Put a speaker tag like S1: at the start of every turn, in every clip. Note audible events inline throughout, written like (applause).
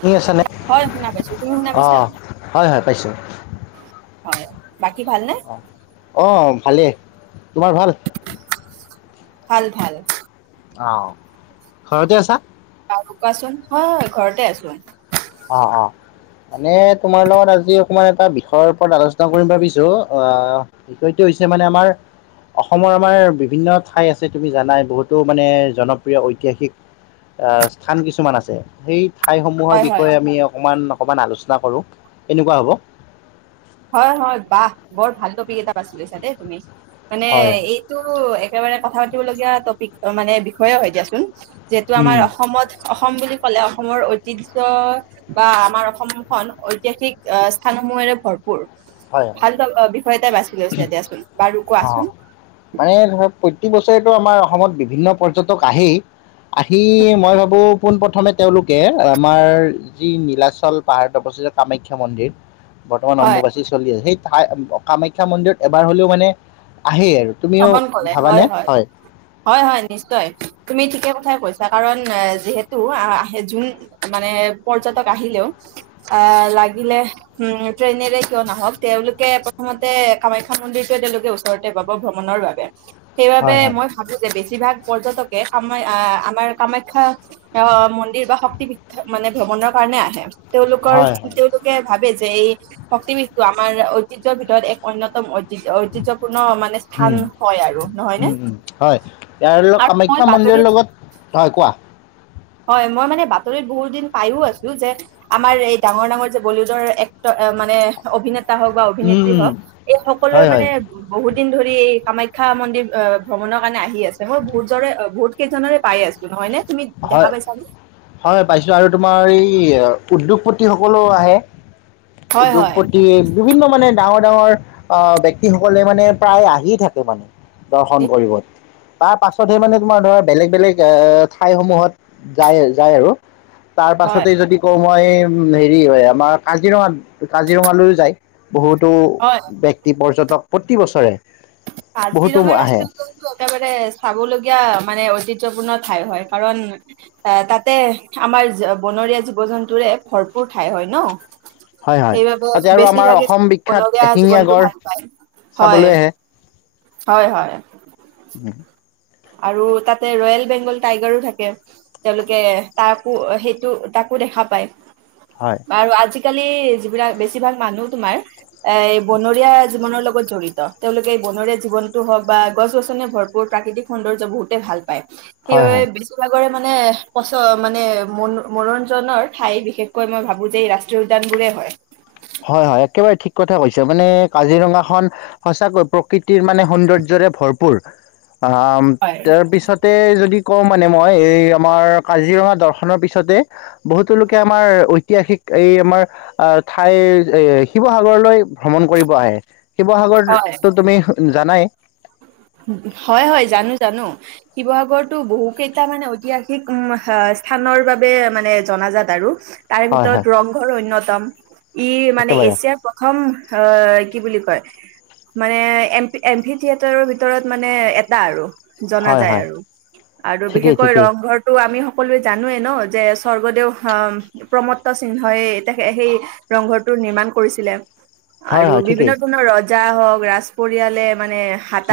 S1: শুনি আছে নে?
S2: হয় শুনা পাইছো তুমি শুনা পাইছা
S1: অ', হয় হয়, পাইছোঁ।
S2: হয়, বাকী ভালনে?
S1: অহ, অ', ভালেই, তোমাৰ ভাল?
S2: ভাল, ভাল।
S1: অ', ঘৰতেই আছা?
S2: বাৰু কোৱাচোন, হয় হয়, ঘৰতেই আছোঁ।
S1: অ', অ'। মানে তোমাৰ লগত আজি অকমান এটা বিষয়ৰ ওপৰত আলোচনা কৰিম ভাবিছো, অ' বিষয়টো হৈছে মানে আমাৰ অসমৰ আমাৰ বিভিন্ন ঠাই আছে তুমি জানাই বহুতো মানে জনপ্ৰিয় ঐতিহাসিক আহ স্থান কিছুমান আছে। সেই ঠাইসমূহৰ
S2: হয় হয়
S1: বিষয়ে আমি অকমান, অকমান আলোচনা কৰো, কেনেকুৱা হ'ব?
S2: হয় হয় বাহ বৰ ভাল টপিক এটা বাছি লৈছা দেই তুমি। মানে
S1: হয়,
S2: এই টো একেবাৰে কথা পাতিবলগীয়া টপিক মানে বিষয়ে হয় দিয়াচোন। যিহেতু আমাৰ
S1: উম,
S2: অসমত অসম বুলি ক'লে, অসমৰ ঐতিহ্য বা আমাৰ অসমখন ঐতিহাসিক আ স্থানসমূহেৰে ভৰ পূৰ
S1: হয় হয়,
S2: ভাল‌ লগ অ' বিষয় এটাই বাছি লৈছা দিয়াচোন, বাৰু
S1: অ'।
S2: কোৱাচোন
S1: মানে ধৰক প্ৰতি বছৰেটো আমাৰ অসমত বিভিন্ন পৰ্যটক আহেই আহি মই ভাবো পোন প্ৰথমে তেওঁলোকে আমাৰ যি নীলাচল পাহাৰত অৱস্থিত কামাখ্যা মন্দিৰ বৰ্তমান
S2: হয়
S1: অম্বুবাচী চলি আছে সেই ঠাই কামাখ্যা মন্দিৰত এবাৰ হলেও মানে আহেই আৰু তুমিও ভাবানে হয়
S2: হয় হয় নিশ্চয় তুমি ঠিকে কথাই কৈছা কাৰণ যিহেতু আ মানে পৰ্যটক আহিলেও আহ লাগিলে উম ট্ৰেইনেৰে কিয় নাহওক তেওঁলোকে প্ৰথমতে কামাখ্যা মন্দিৰটোয়ে তেওঁলোকে ওচৰতে পাব ভ্ৰমণৰ বাবে সেইবাবে
S1: হয় হয়
S2: মই ভাবো যে বেছিভাগ পৰ্যটকে কামা আহ আমাৰ কামাখ্যা আহ মন্দিৰ বা শক্তি বি মানে ভ্ৰমণৰ কাৰণে আহে তেওঁলোকৰ
S1: হয় হয়
S2: লোকে ভাবে যে এই শক্তি বিদটো আমাৰ ঐতিহ্যৰ ভিতৰত এক অন্যতম অ ঐতিহ্যপূৰ্ণ মানে স্থান
S1: উম
S2: হয় আৰু নহয় নে?
S1: উম উম হয় ইয়াৰ লগ
S2: আৰু মই
S1: কামাখ্যা মন্দিৰৰ
S2: বাতৰিত
S1: লগত হয় কোৱা
S2: হয় মই মানে বাতৰিত বহুত দিন পাইও আছো যে আমাৰ এই ডাঙৰ-ডাঙৰ যে বলীউডৰ এক্টৰে মানে অভিনেতা হওঁক বা
S1: উম,
S2: অভিনেত্ৰী
S1: উম,
S2: হওঁক এই সকলোৱে
S1: হয় হয়
S2: মানে বহুত দিন ধৰি এই কামাখ্যা মন্দিৰ ভ্ৰমণৰ কাৰণে আহি আছে মই বহুতৰে বহুত কেইজনেৰে পাই আছো নহয় নে তুমি দেখা
S1: হয়
S2: পাইছানে?
S1: হয় পাইছিলো আৰু তোমাৰ এই উদ্যোগপতি সকলো আহে
S2: হয় হয়।
S1: উদ্যোগপতি বিভিন্ন মানে ডাঙৰ ডাঙৰ আহ ব্যক্তিসকলে মানে প্ৰায় আহি থাকে মানে দৰ্শন কৰিব। তাৰ পাছতহে মানে তোমাৰ ধৰ বেলেগ বেলেগ এ ঠাইসমূহত যায় যায় আৰু তাৰ
S2: হয়
S1: পাছতে যদি কওঁ মই হেৰি হয় আমাৰ কাজিৰঙাত কাজিৰঙালৈও যায় বহুতো
S2: হয়
S1: ব্যক্তি পৰ্যটক প্ৰতি বছৰে বহুতো
S2: কাজিৰঙাৰ
S1: আহে
S2: ৰাষ্ট্ৰ উদ্যান একেবাৰে চাব লগীয়া মানে ঐতিহ্যপূৰ্ণ ঠাই হয় কাৰণ আহ তাতে আমাৰ বনৰীয়া জীৱ জন্তুৰে ভৰপুৰ ঠাই হয় ন।
S1: হয় হয়
S2: সেইবাব
S1: তাতে আৰু আমাৰ
S2: বেছিভাগে
S1: অসম বিখ্যাত
S2: বনৰীয়া
S1: এশিঙীয়া
S2: জীৱ-জন্তু
S1: গড়
S2: ভাল পায়।
S1: চাবলৈ
S2: হয়
S1: আহে
S2: হয় হয়।
S1: উম।
S2: আৰু তাতে ৰয়েল বেংগল টাইগাৰো থাকে। তেওঁলোকে তাকো সেইটো তাকো দেখা পায়।
S1: হয়।
S2: আৰু আজিকালি যিবিলাক বেছিভাগ মানুহ তোমাৰ এই বনৰীয়া জীৱনৰ লগত জড়িত, তেওঁলোকে এই বনৰীয়া জীৱনতটো হওক বা গছ গছনিৰে ভৰপূৰ প্ৰাকৃতিক সৌন্দৰ্য বহুতে ভাল পায়,
S1: হয়
S2: সেইবাবে
S1: হয়
S2: বেছিভাগৰ মানে পচ মানে মন-মনোৰঞ্জনৰ ঠাই বিশেষকৈ মই ভাবো যে এই ৰাস্ত যোগদান বোৰে হয়।
S1: হয়, হয় একেবাৰে ঠিক কথা কৈছা মানে কাজিৰঙাখন সঁচাকৈ প্ৰকৃতিৰ মানে সৌন্দৰ্যৰে ভৰপূৰ, আহ
S2: হয়,
S1: তাৰপিছত তে যদি কওঁ মানে মই এই আমাৰ কাজিৰঙা দৰ্শনৰ পিছতে বহুতো লোকে আমাৰ ঐতিহাসিক এই আমাৰ আহ ঠাইৰ এ শিৱসাগৰলৈ ভ্ৰমণ কৰিব আহে, শিৱসাগৰত
S2: হয়।
S1: তো-তুমি জানাই।
S2: হয়, হয়! জানো, জানো। শিৱসাগৰতটো বহু কেইটা মানে ঐতিহাসিক, আহ' স্থানৰ বাবে মানে জনাজাত আৰু। তাৰে
S1: হয়
S2: ভিতৰত
S1: হয়
S2: ৰংঘৰ অন্যতম, ই মানে
S1: একেবাৰে
S2: এছিয়াৰ প্ৰ থম কি বুলি কয়, মানে এপি এম ভি থিয়েটাৰৰ ভিতৰত মানে এটা আৰু জনা
S1: হয়
S2: যায়
S1: হয়
S2: আৰু, আৰু
S1: ঠিকেই
S2: বিশেষকৈ
S1: ঠিকেই
S2: ৰংঘৰত টো আমি সকলোৱে জানোৱেই ন যে স্বৰ্গদেউ অহ প্ৰমত্ত সিংহই তে সেই ৰংঘৰটো নিৰ্মাণ কৰিছিলে।
S1: হয়
S2: আৰু
S1: হয় ঠিকেই
S2: বিভিন্ন ধৰণৰ ৰজা হওক ৰাজ পৰিয়ালে মানে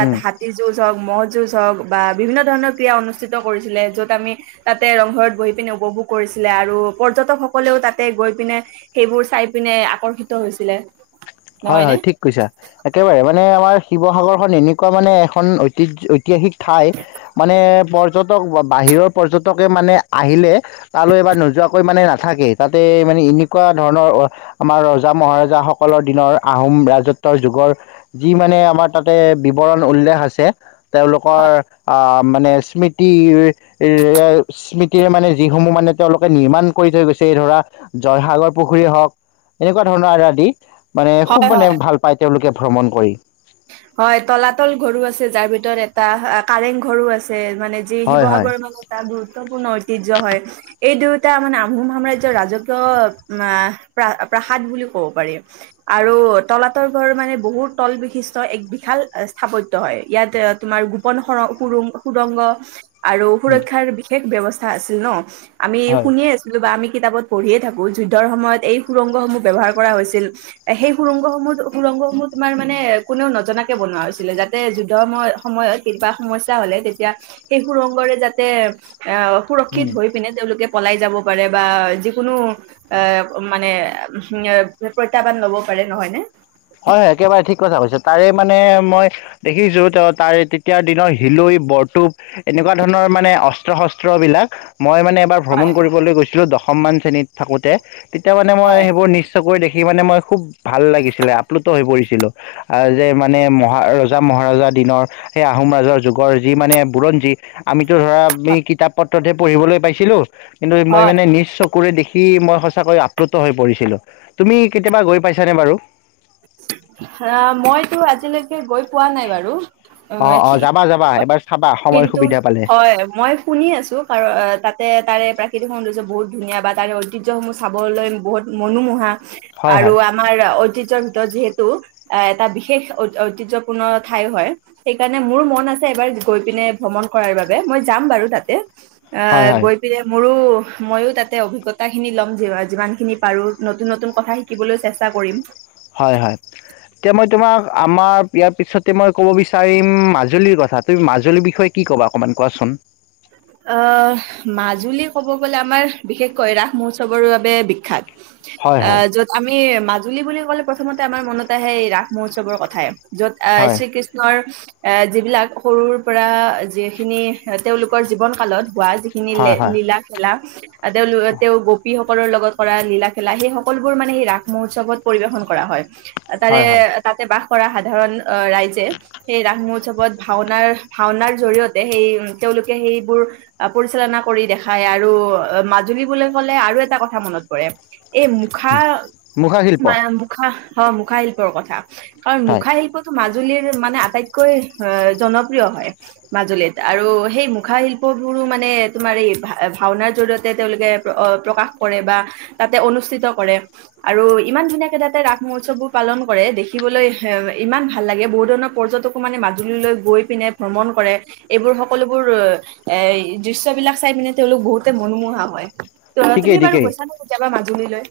S1: উম।
S2: হাত তি যুঁজ হওক, মহ যুঁজ হওক বা বিভিন্ন ধৰণৰ ক্ৰীড়া অনুষ্ঠিত কৰিছিলে য'ত আমি তাতে ৰংঘৰত বহি পিনে উপভোগ কৰিছিলে আৰু পৰ্যটকসকলেও তাতে গৈ পিনে সেইবোৰ চাই পিনে আকৰ্ষিত হৈছিলে।
S1: হয়,
S2: নহয়নে
S1: হয় ঠিক কৈছা একেবাৰে মানে আমাৰ শিৱসাগৰখন এনেকুৱা মানে এখন ঐতিহ্য-ঐতিহাসিক ঠাই মানে পৰ্যটক, বা-বাহিৰৰ পৰ্যটকে মানে আহিলে তালৈ এবাৰ নোযোৱাকৈ মানে নাথাকে তাতে মানে এনেকুৱা ধৰণৰ আমাৰ ৰজা মহাৰজাসকলৰ দিনৰ আহোম ৰাজত্বৰ যুগৰ যি মানে আমাৰ তাতে বিৱৰণ উল্লেখ আছে তেওঁলোকৰ আ মানে স্মৃতি এ স্মৃতিৰে মানে যিসমূহ মানে তেওঁলোকে নিৰ্মাণ কৰি থৈ গৈছে, এই ধৰা জয়সাগৰ পুখুৰীয়ে হওক, এনেকুৱা ধৰণৰ আ-আদি। মানে খুব
S2: হয়
S1: মানে
S2: হয়
S1: ভাল পায় তেওঁলোকে ভ্ৰমণ কৰি।
S2: হয় তলাতল ঘৰো আছে যাৰ ভিতৰত এটা কাৰেং ঘৰো আছে মানে যি
S1: হয় হয়।
S2: শিৱসাগৰৰ মানে এটা গুৰুত্বপূৰ্ণ ঐতিহ্য হয়। এই দুয়টা মানে আহোম সাম্ৰাজ্য়ৰ ৰাজকীয় প্ৰ প্ৰাসাদ বুলি কব পাৰি। আৰু তলাতৰ ঘৰ মানে বহুত তল বিশিষ্ট এক বিশাল স্থাপত্য হয় ইয়াত তোমাৰ গোপনং সৰ সো- সুৰুন সুৰংগ আৰু
S1: উম
S2: সুৰক্ষাৰ বিশেষ ব্যৱস্থা আছিল ন, আমি
S1: হয়
S2: শুনিয়ে আছো বা আমি কিতাপত পঢ়িয়ে থাকো যুদ্ধৰ সময়ত এই সুৰংগসমূহ ব্যৱহাৰ কৰা হৈছিল। সেই সুৰংগসমূহত সুৰংগসমূহ তোমাৰ মানে কোনেও নজনাকে বনোৱা হৈছিলে যাতে যুদ্ধৰ সময় সময়ত কেতিয়াবা সমস্যা হ'লে তেতিয়া সেই সুৰংগৰে যাতে আহ সুৰক্ষিত
S1: উম।
S2: হৈ পিনে তেওঁলোকে পলাই যাব পাৰে বা যিকোনো এ মানে এ প্ৰত্যাহ্বান লব পাৰে নহয় নে।
S1: হয়, একেবাৰে ঠিক কথা কৈছো, তাৰে মানে মই দেখিছো তেওঁ তাৰে তেতিয়াৰ দিনৰ হিলৈ, বৰটোুপ এনেকুৱা ধৰণৰ মানে অস্ত্ৰ-শস্ত্ৰবিলাক মই মানে এবাৰ
S2: হয়
S1: ভ্ৰমণ কৰিবলৈ গৈছিলোঁ দশমমান শ্ৰেণীত থাকোঁতে, তেতিয়া মানে মই
S2: হয়।
S1: সেইবোৰ নি নিজ চকুৰে দেখি মানে মই খুৱ ভাল লাগিছিলে, আপ্লুত হৈ পৰিছিলোঁ। আহ, যে মানে মহা-ৰজা, মহাৰজা দিনৰ সেই আহোম ৰাজৰ যুগৰ যি মানে বুৰঞ্জী আমিতো ধৰা, (unintelligible) কিতাপ পত্ৰতহে পঢ়িবলৈ পাইছিলোঁ, কিন্তু মই
S2: হয়
S1: মানে নিজ চকুৰে ৰে দেখি মই সঁচাকৈ আপ্লুত হৈ পৰিছিলোঁ। তুমি কেতিয়াবা গৈ পাইছানে বাৰু?
S2: অ', মইতো আজিলৈকে গৈ পোৱা নাই বাৰু।
S1: অ', অ', যাবা, যাবা এবাৰ চাবা সময়
S2: কিন্তু
S1: সুবিধা পালে।
S2: হয় মই শুনি আছোঁ, কাৰণ তাতে তাৰে প্ৰাকৃতিক সৌন্দৰ্য বহুত ধুনীয়া বা তাৰে ঐতিহ্যসমূহ চাবলৈ বহুত মনোমোহা
S1: হয়
S2: আৰু
S1: হয়
S2: আমাৰ ঐতিহ্য ভিতৰত যিহেতু আ, এটা বিশেষ ঐতিহ্যপূৰ্ণ ঠাই হয়, সেইকাৰণে মোৰ মন আছে এবাৰ গৈ পিনে ভ্ৰমণ কৰাৰ বাবে, মই যাম বাৰু তাতে। আ,
S1: হয় হয়
S2: গৈ মোৰো ময়ো তাতে অভিজ্ঞতাখিনি ল'ম গে, যিমানখিনি পাৰোঁ। নতুন, নতুন কথা শিকি শিকিবলৈ চেষ্টা কৰিম।
S1: হয়, হয়। এতিয়া, মই তোমাক আমাৰ ইয়াৰ পিছতে মই ক'ব বিচাৰিম, মাজুলীৰ কথা তুমি মাজুলীৰ বিষয়ে কি ক'বা, অকণমান কোৱাচোন।
S2: অ', মাজুলী ক'ব গ'লে আমাৰ বিশেষকৈ ৰাস মহোৎসৱৰ বাবে বিখ্যাত।
S1: হয় হয়
S2: অ', য'ত আমি মাজুলী বুলি ক'লে প্ৰথমতে আমাৰ মনত আহে এই ৰাস মহোৎসৱৰ কথাই। য'ত আহ,
S1: হয়
S2: শ্ৰী কৃষ্ণৰ এ, যিবিলাক সৰুৰ পৰা যিখিনি তেওঁলোকৰ জীৱন কালত হোৱা যিখিনি
S1: হয় হয়
S2: লীলা-খেলা, তেওঁলোক তেওঁ গোপীসকল সকলৰ লগত কৰা লীলা খেলা সেই সকলোবোৰ মানে এই ৰাস মহোৎসৱত পৰিবেশন কৰা হয়। তাৰে
S1: হয় হয়
S2: তাতে বাস কৰা সাধাৰণ অ', ৰাইজে সেই ৰাস মহোৎসৱত ভাওনাৰ, ভাওনাৰ জৰিয়তে সেই তেওঁলোকে সেইবোৰ পৰিচালনা কৰি দেখাই আৰু মাজুলী বুলি ক'লে আৰু এটা কথা মনত পৰে! এই মুখা
S1: মুখা শিল্প
S2: মানে মুখা অ', মুখা শিল্পৰ কথা। কাৰণ
S1: হয়
S2: মুখা শিল্প মাজুলীৰ মানে আটাইতকৈ অ', জনপ্ৰিয় হয়, মাজুলীত আৰু সেই মুখাশিল্পবোৰো মানে তোমাৰ এই ভা-ভাওনাৰ জৰিয়তে তেওঁলোকে প্ৰকাশ কৰে, বা তাতে অনুষ্ঠিত কৰে। আৰু ইমান ধুনীয়াকে তাতে ৰাস মহোৎসৱবোৰ পালন কৰে, দেখিবলৈ এ, ইমান ভাল লাগে। বহু ধৰণৰ পৰ্যটক মানে মাজুলীলৈ গৈ পিনে ভ্ৰমণ কৰে, এইবোৰ সকলোবোৰ এ, দৃশ্যবিলাক চাই পিনে তেওঁলোক বহুতে মনোমোহা হয়। ত'
S1: ঠিকেই
S2: তুমি বাৰু
S1: ঠিকেই
S2: গৈছানে কেতিয়াবা মাজুলীলৈ?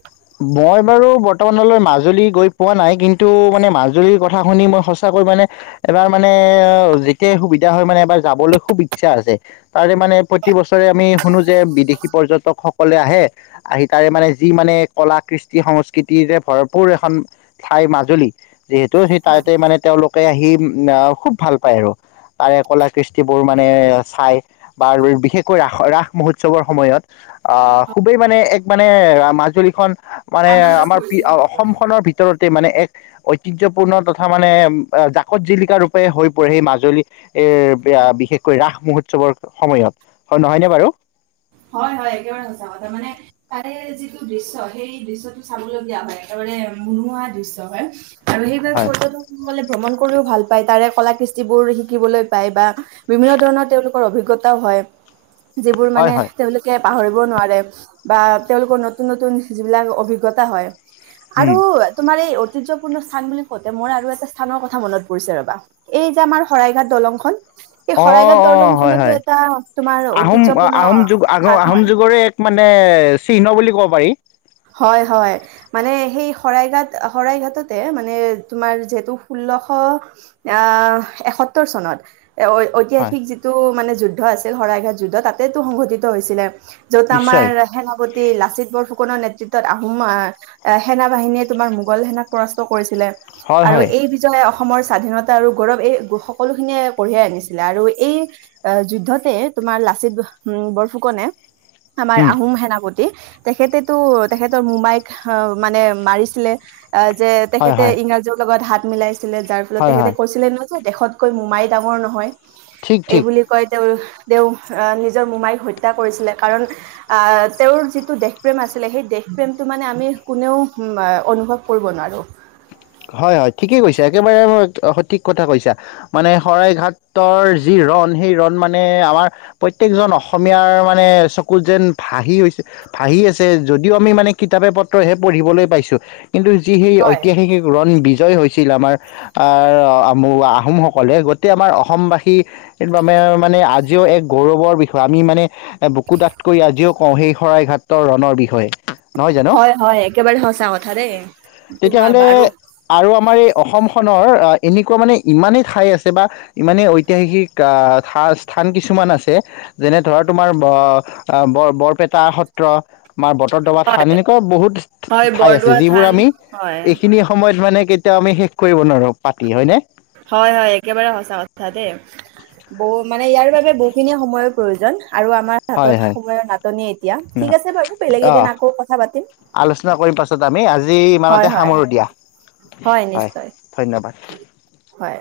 S1: মই বাৰু বৰ্তমানলৈ মাজুলী গৈ পোৱা নাই, কিন্তু মানে মাজুলীৰ কথা শুনি মই সঁচাকৈ মানে এবাৰ মানে যেতিয়া সুবিধা হয়, মানে এবাৰ যাবলৈ খুব ইচ্ছা আছে। তাৰে মানে প্ৰতি বছৰে আমি শুনো যে বিদেশী পৰ্যটক সকলে আহে। আহি তাৰে মানে যি মানে কলা কৃষ্টি সংস্কৃতি যে ভৰপৰ এখন ঠাই মাজুলী! যিহেতু সেই তাতে মানে তেওঁলোকে আহি অ', খুব ভাল পায় আৰু। তাৰে কলা কৃষ্টিবোৰ মানে চাই। বা-বিশেষকৈ ৰাস, ৰাস মহোৎসৱৰ সময়ত। আহ, খুবেই মানে এক মানে মাজুলীখন মানে
S2: আনন্দ
S1: আমাৰ
S2: কৰিছিল
S1: অসম খনৰ ভিতৰত ভিতৰতে মানে এক ঐতিহ্যপূৰ্ণ তথা মানে জাকত জিলিকা ৰূপে হৈ পৰে এই মাজুলী এ, বিশেষকৈ ৰাস মহোৎসৱৰ সময়ত, হয় নহয়নে বাৰু।
S2: হয়', হয়', একেবাৰে সঁচা কথা মানে তাৰে যিটো দৃশ্য সেই দৃশ্যটো চাবলগীয়া হয়, একেবাৰে মুনোহা দৃশ্য হয় আৰু সেইবাবে
S1: হয়
S2: পৰ্যটক সকলে ভ্ৰমণ কৰিও ভাল পায় তাৰে কলা কৃষ্টিবোৰ শিকিবলৈ পায় বা বিভিন্ন ধৰণৰ তেওঁলোকৰ অভিজ্ঞতাও হয় যিবোৰ
S1: হয়
S2: মানে
S1: হয়
S2: তেওঁলোকে পাহৰিব নোৱাৰে বা তেওঁলোকৰ নতুন নতুন যিবিলাক অভিজ্ঞতা হয়
S1: উম
S2: আৰু তোমাৰ এই ঐতিহ্যপূৰ্ণ স্থান বুলি কওঁতে মোৰ আৰু এটা স্থানৰ কথা মনত পৰিছে ৰ'বা এই যে আমাৰ শৰাইঘাট দলংখন এই
S1: অ
S2: শৰাইঘাট
S1: অ
S2: দলং
S1: হয়
S2: খনতো
S1: হয়
S2: এটা তোমাৰ ঐতিহ্যপূৰ্ণ
S1: আগৰ
S2: স্থান
S1: আহোম
S2: হয়
S1: যুগৰে এক মানে চিহ্ন বুলি ক'ব পাৰি
S2: হয়', হয়' মানে সেই শৰাইঘাট শৰাইঘাটতে মানে তোমাৰ যিহেতু ষোল্লশ অ', এসত্তৰ চনত এ
S1: হয়
S2: ঐতিহাসিক যিটো মানে যুদ্ধ আছিল শৰাইঘাট যুদ্ধ তাতেটো সংঘটিত হৈছিলে য'ত আমাৰ
S1: নিশ্চয়
S2: সেনাপতি লাচিত বৰফুকনৰ নেত আহোম আহ সেনা বাহিনীয়ে তোমাৰ মোগল সেনাক পৰাস্ত কৰিছিলে
S1: হয়
S2: আৰু
S1: হয়
S2: এই অসমৰ স্বাধীনতা আৰু গৌৰৱ এই সকলোখিনিয়ে কঢ়িয়াই আনিছিলে আৰু এই আহ যুদ্ধতে তোমাৰ লাচিত বৰফুকনে। আমাৰ
S1: উম
S2: আহোম সেনাপতি তেখেতেতো তেখেতৰ মোমায়ে ক মানে মাৰিছিলে যে
S1: হয়
S2: তেখেতে
S1: হয়
S2: ইংৰাজও লগত হাত মিলাই ছিলে যাৰ ফলত
S1: হয়
S2: তেখেতে
S1: হয়
S2: কৈছিলে ন যে দেশতকৈ মোমাই ডাঙৰ নহয়,
S1: ঠিক
S2: এই
S1: ঠিক
S2: বুলি কয় তেওঁ তেওঁ নিজৰ মোমাইক হত্যা কৰিছিলে কাৰণ অ', তেওঁৰ যিটো দেশপ্ৰেম আছিলে সেই দেশ প্ৰেমটো মানে আমি কোনেও অনুভৱ কৰিব নোৱাৰোঁ
S1: হয়', হয়', ঠিকেই কৈছা একেবাৰে ম সঠিক কথা কৈছা। মানে শৰাই ঘাটৰ যি ৰণ সেই ৰণ মানে আমাৰ প্ৰত্যেকজন অসমীয়াৰ মানে চকুত যেন বাহি গৈছে ভাহি আছে, যদিও আমি মানে কিতাপে পত্ৰইহে পঢ়িবলৈ পাইছো, কিন্তু যি সেই
S2: হয়
S1: ঐতিহাসিক ৰণ বিজয় হৈছিল আমাৰ আহোমসকলে, গোটেই আমাৰ অসমবাসী সেইটো মানে আজিও এক গৌৰৱৰ বিষয় আমি মানে বুকু ডাঠ কৰি আজিও কওঁ সেই শৰাইঘাটৰ ৰণৰ বিষয়ে। নহয় জানো
S2: হয়', হয়', একেবাৰে সঁচা কথা দেই, তোমাৰ
S1: তেতিয়াহ'লে
S2: বাৰু
S1: আৰু আমাৰ এই অসমখনৰ এনেকুৱা মানে ইমানেই ঠাই আছে বা ইমানে ঐতিহাসিক অ', থা স্থান কিছুমান আছে যেনে ধৰা তোমাৰ ব বৰ বৰপেটা সত ত্ৰ বা বত্ৰদোৱা থান,
S2: হয়
S1: এনেকুৱা বহুত
S2: হয়
S1: ঠাই আছে
S2: বৰদোৱা
S1: যিবোৰ
S2: থান
S1: আমি
S2: হয়
S1: এইখিনি সময়ত মানে কেতিয়াও আমি শেষ কৰিব নোৱাৰো পাতি হয়নে।
S2: হয়', হয়', একেবাৰে সঁচা কথা দে বহ মানে ইয়াৰ বাবে বহুখিনি সময়ৰ প্ৰয়োজন আৰু আমাৰ
S1: হয়
S2: হাতত
S1: হয়
S2: সময়ৰ নাটনি এতিয়া, ঠিক আছে বাৰু বেলেগ
S1: অঁ
S2: এদিন আকৌ কথা পাতিম
S1: আলোচনা কৰিম পাছত আমি আজি
S2: হয়
S1: ইমানতে
S2: হয়
S1: সামৰো দিয়া, হয়', ধন্যবাদ।
S2: হয়'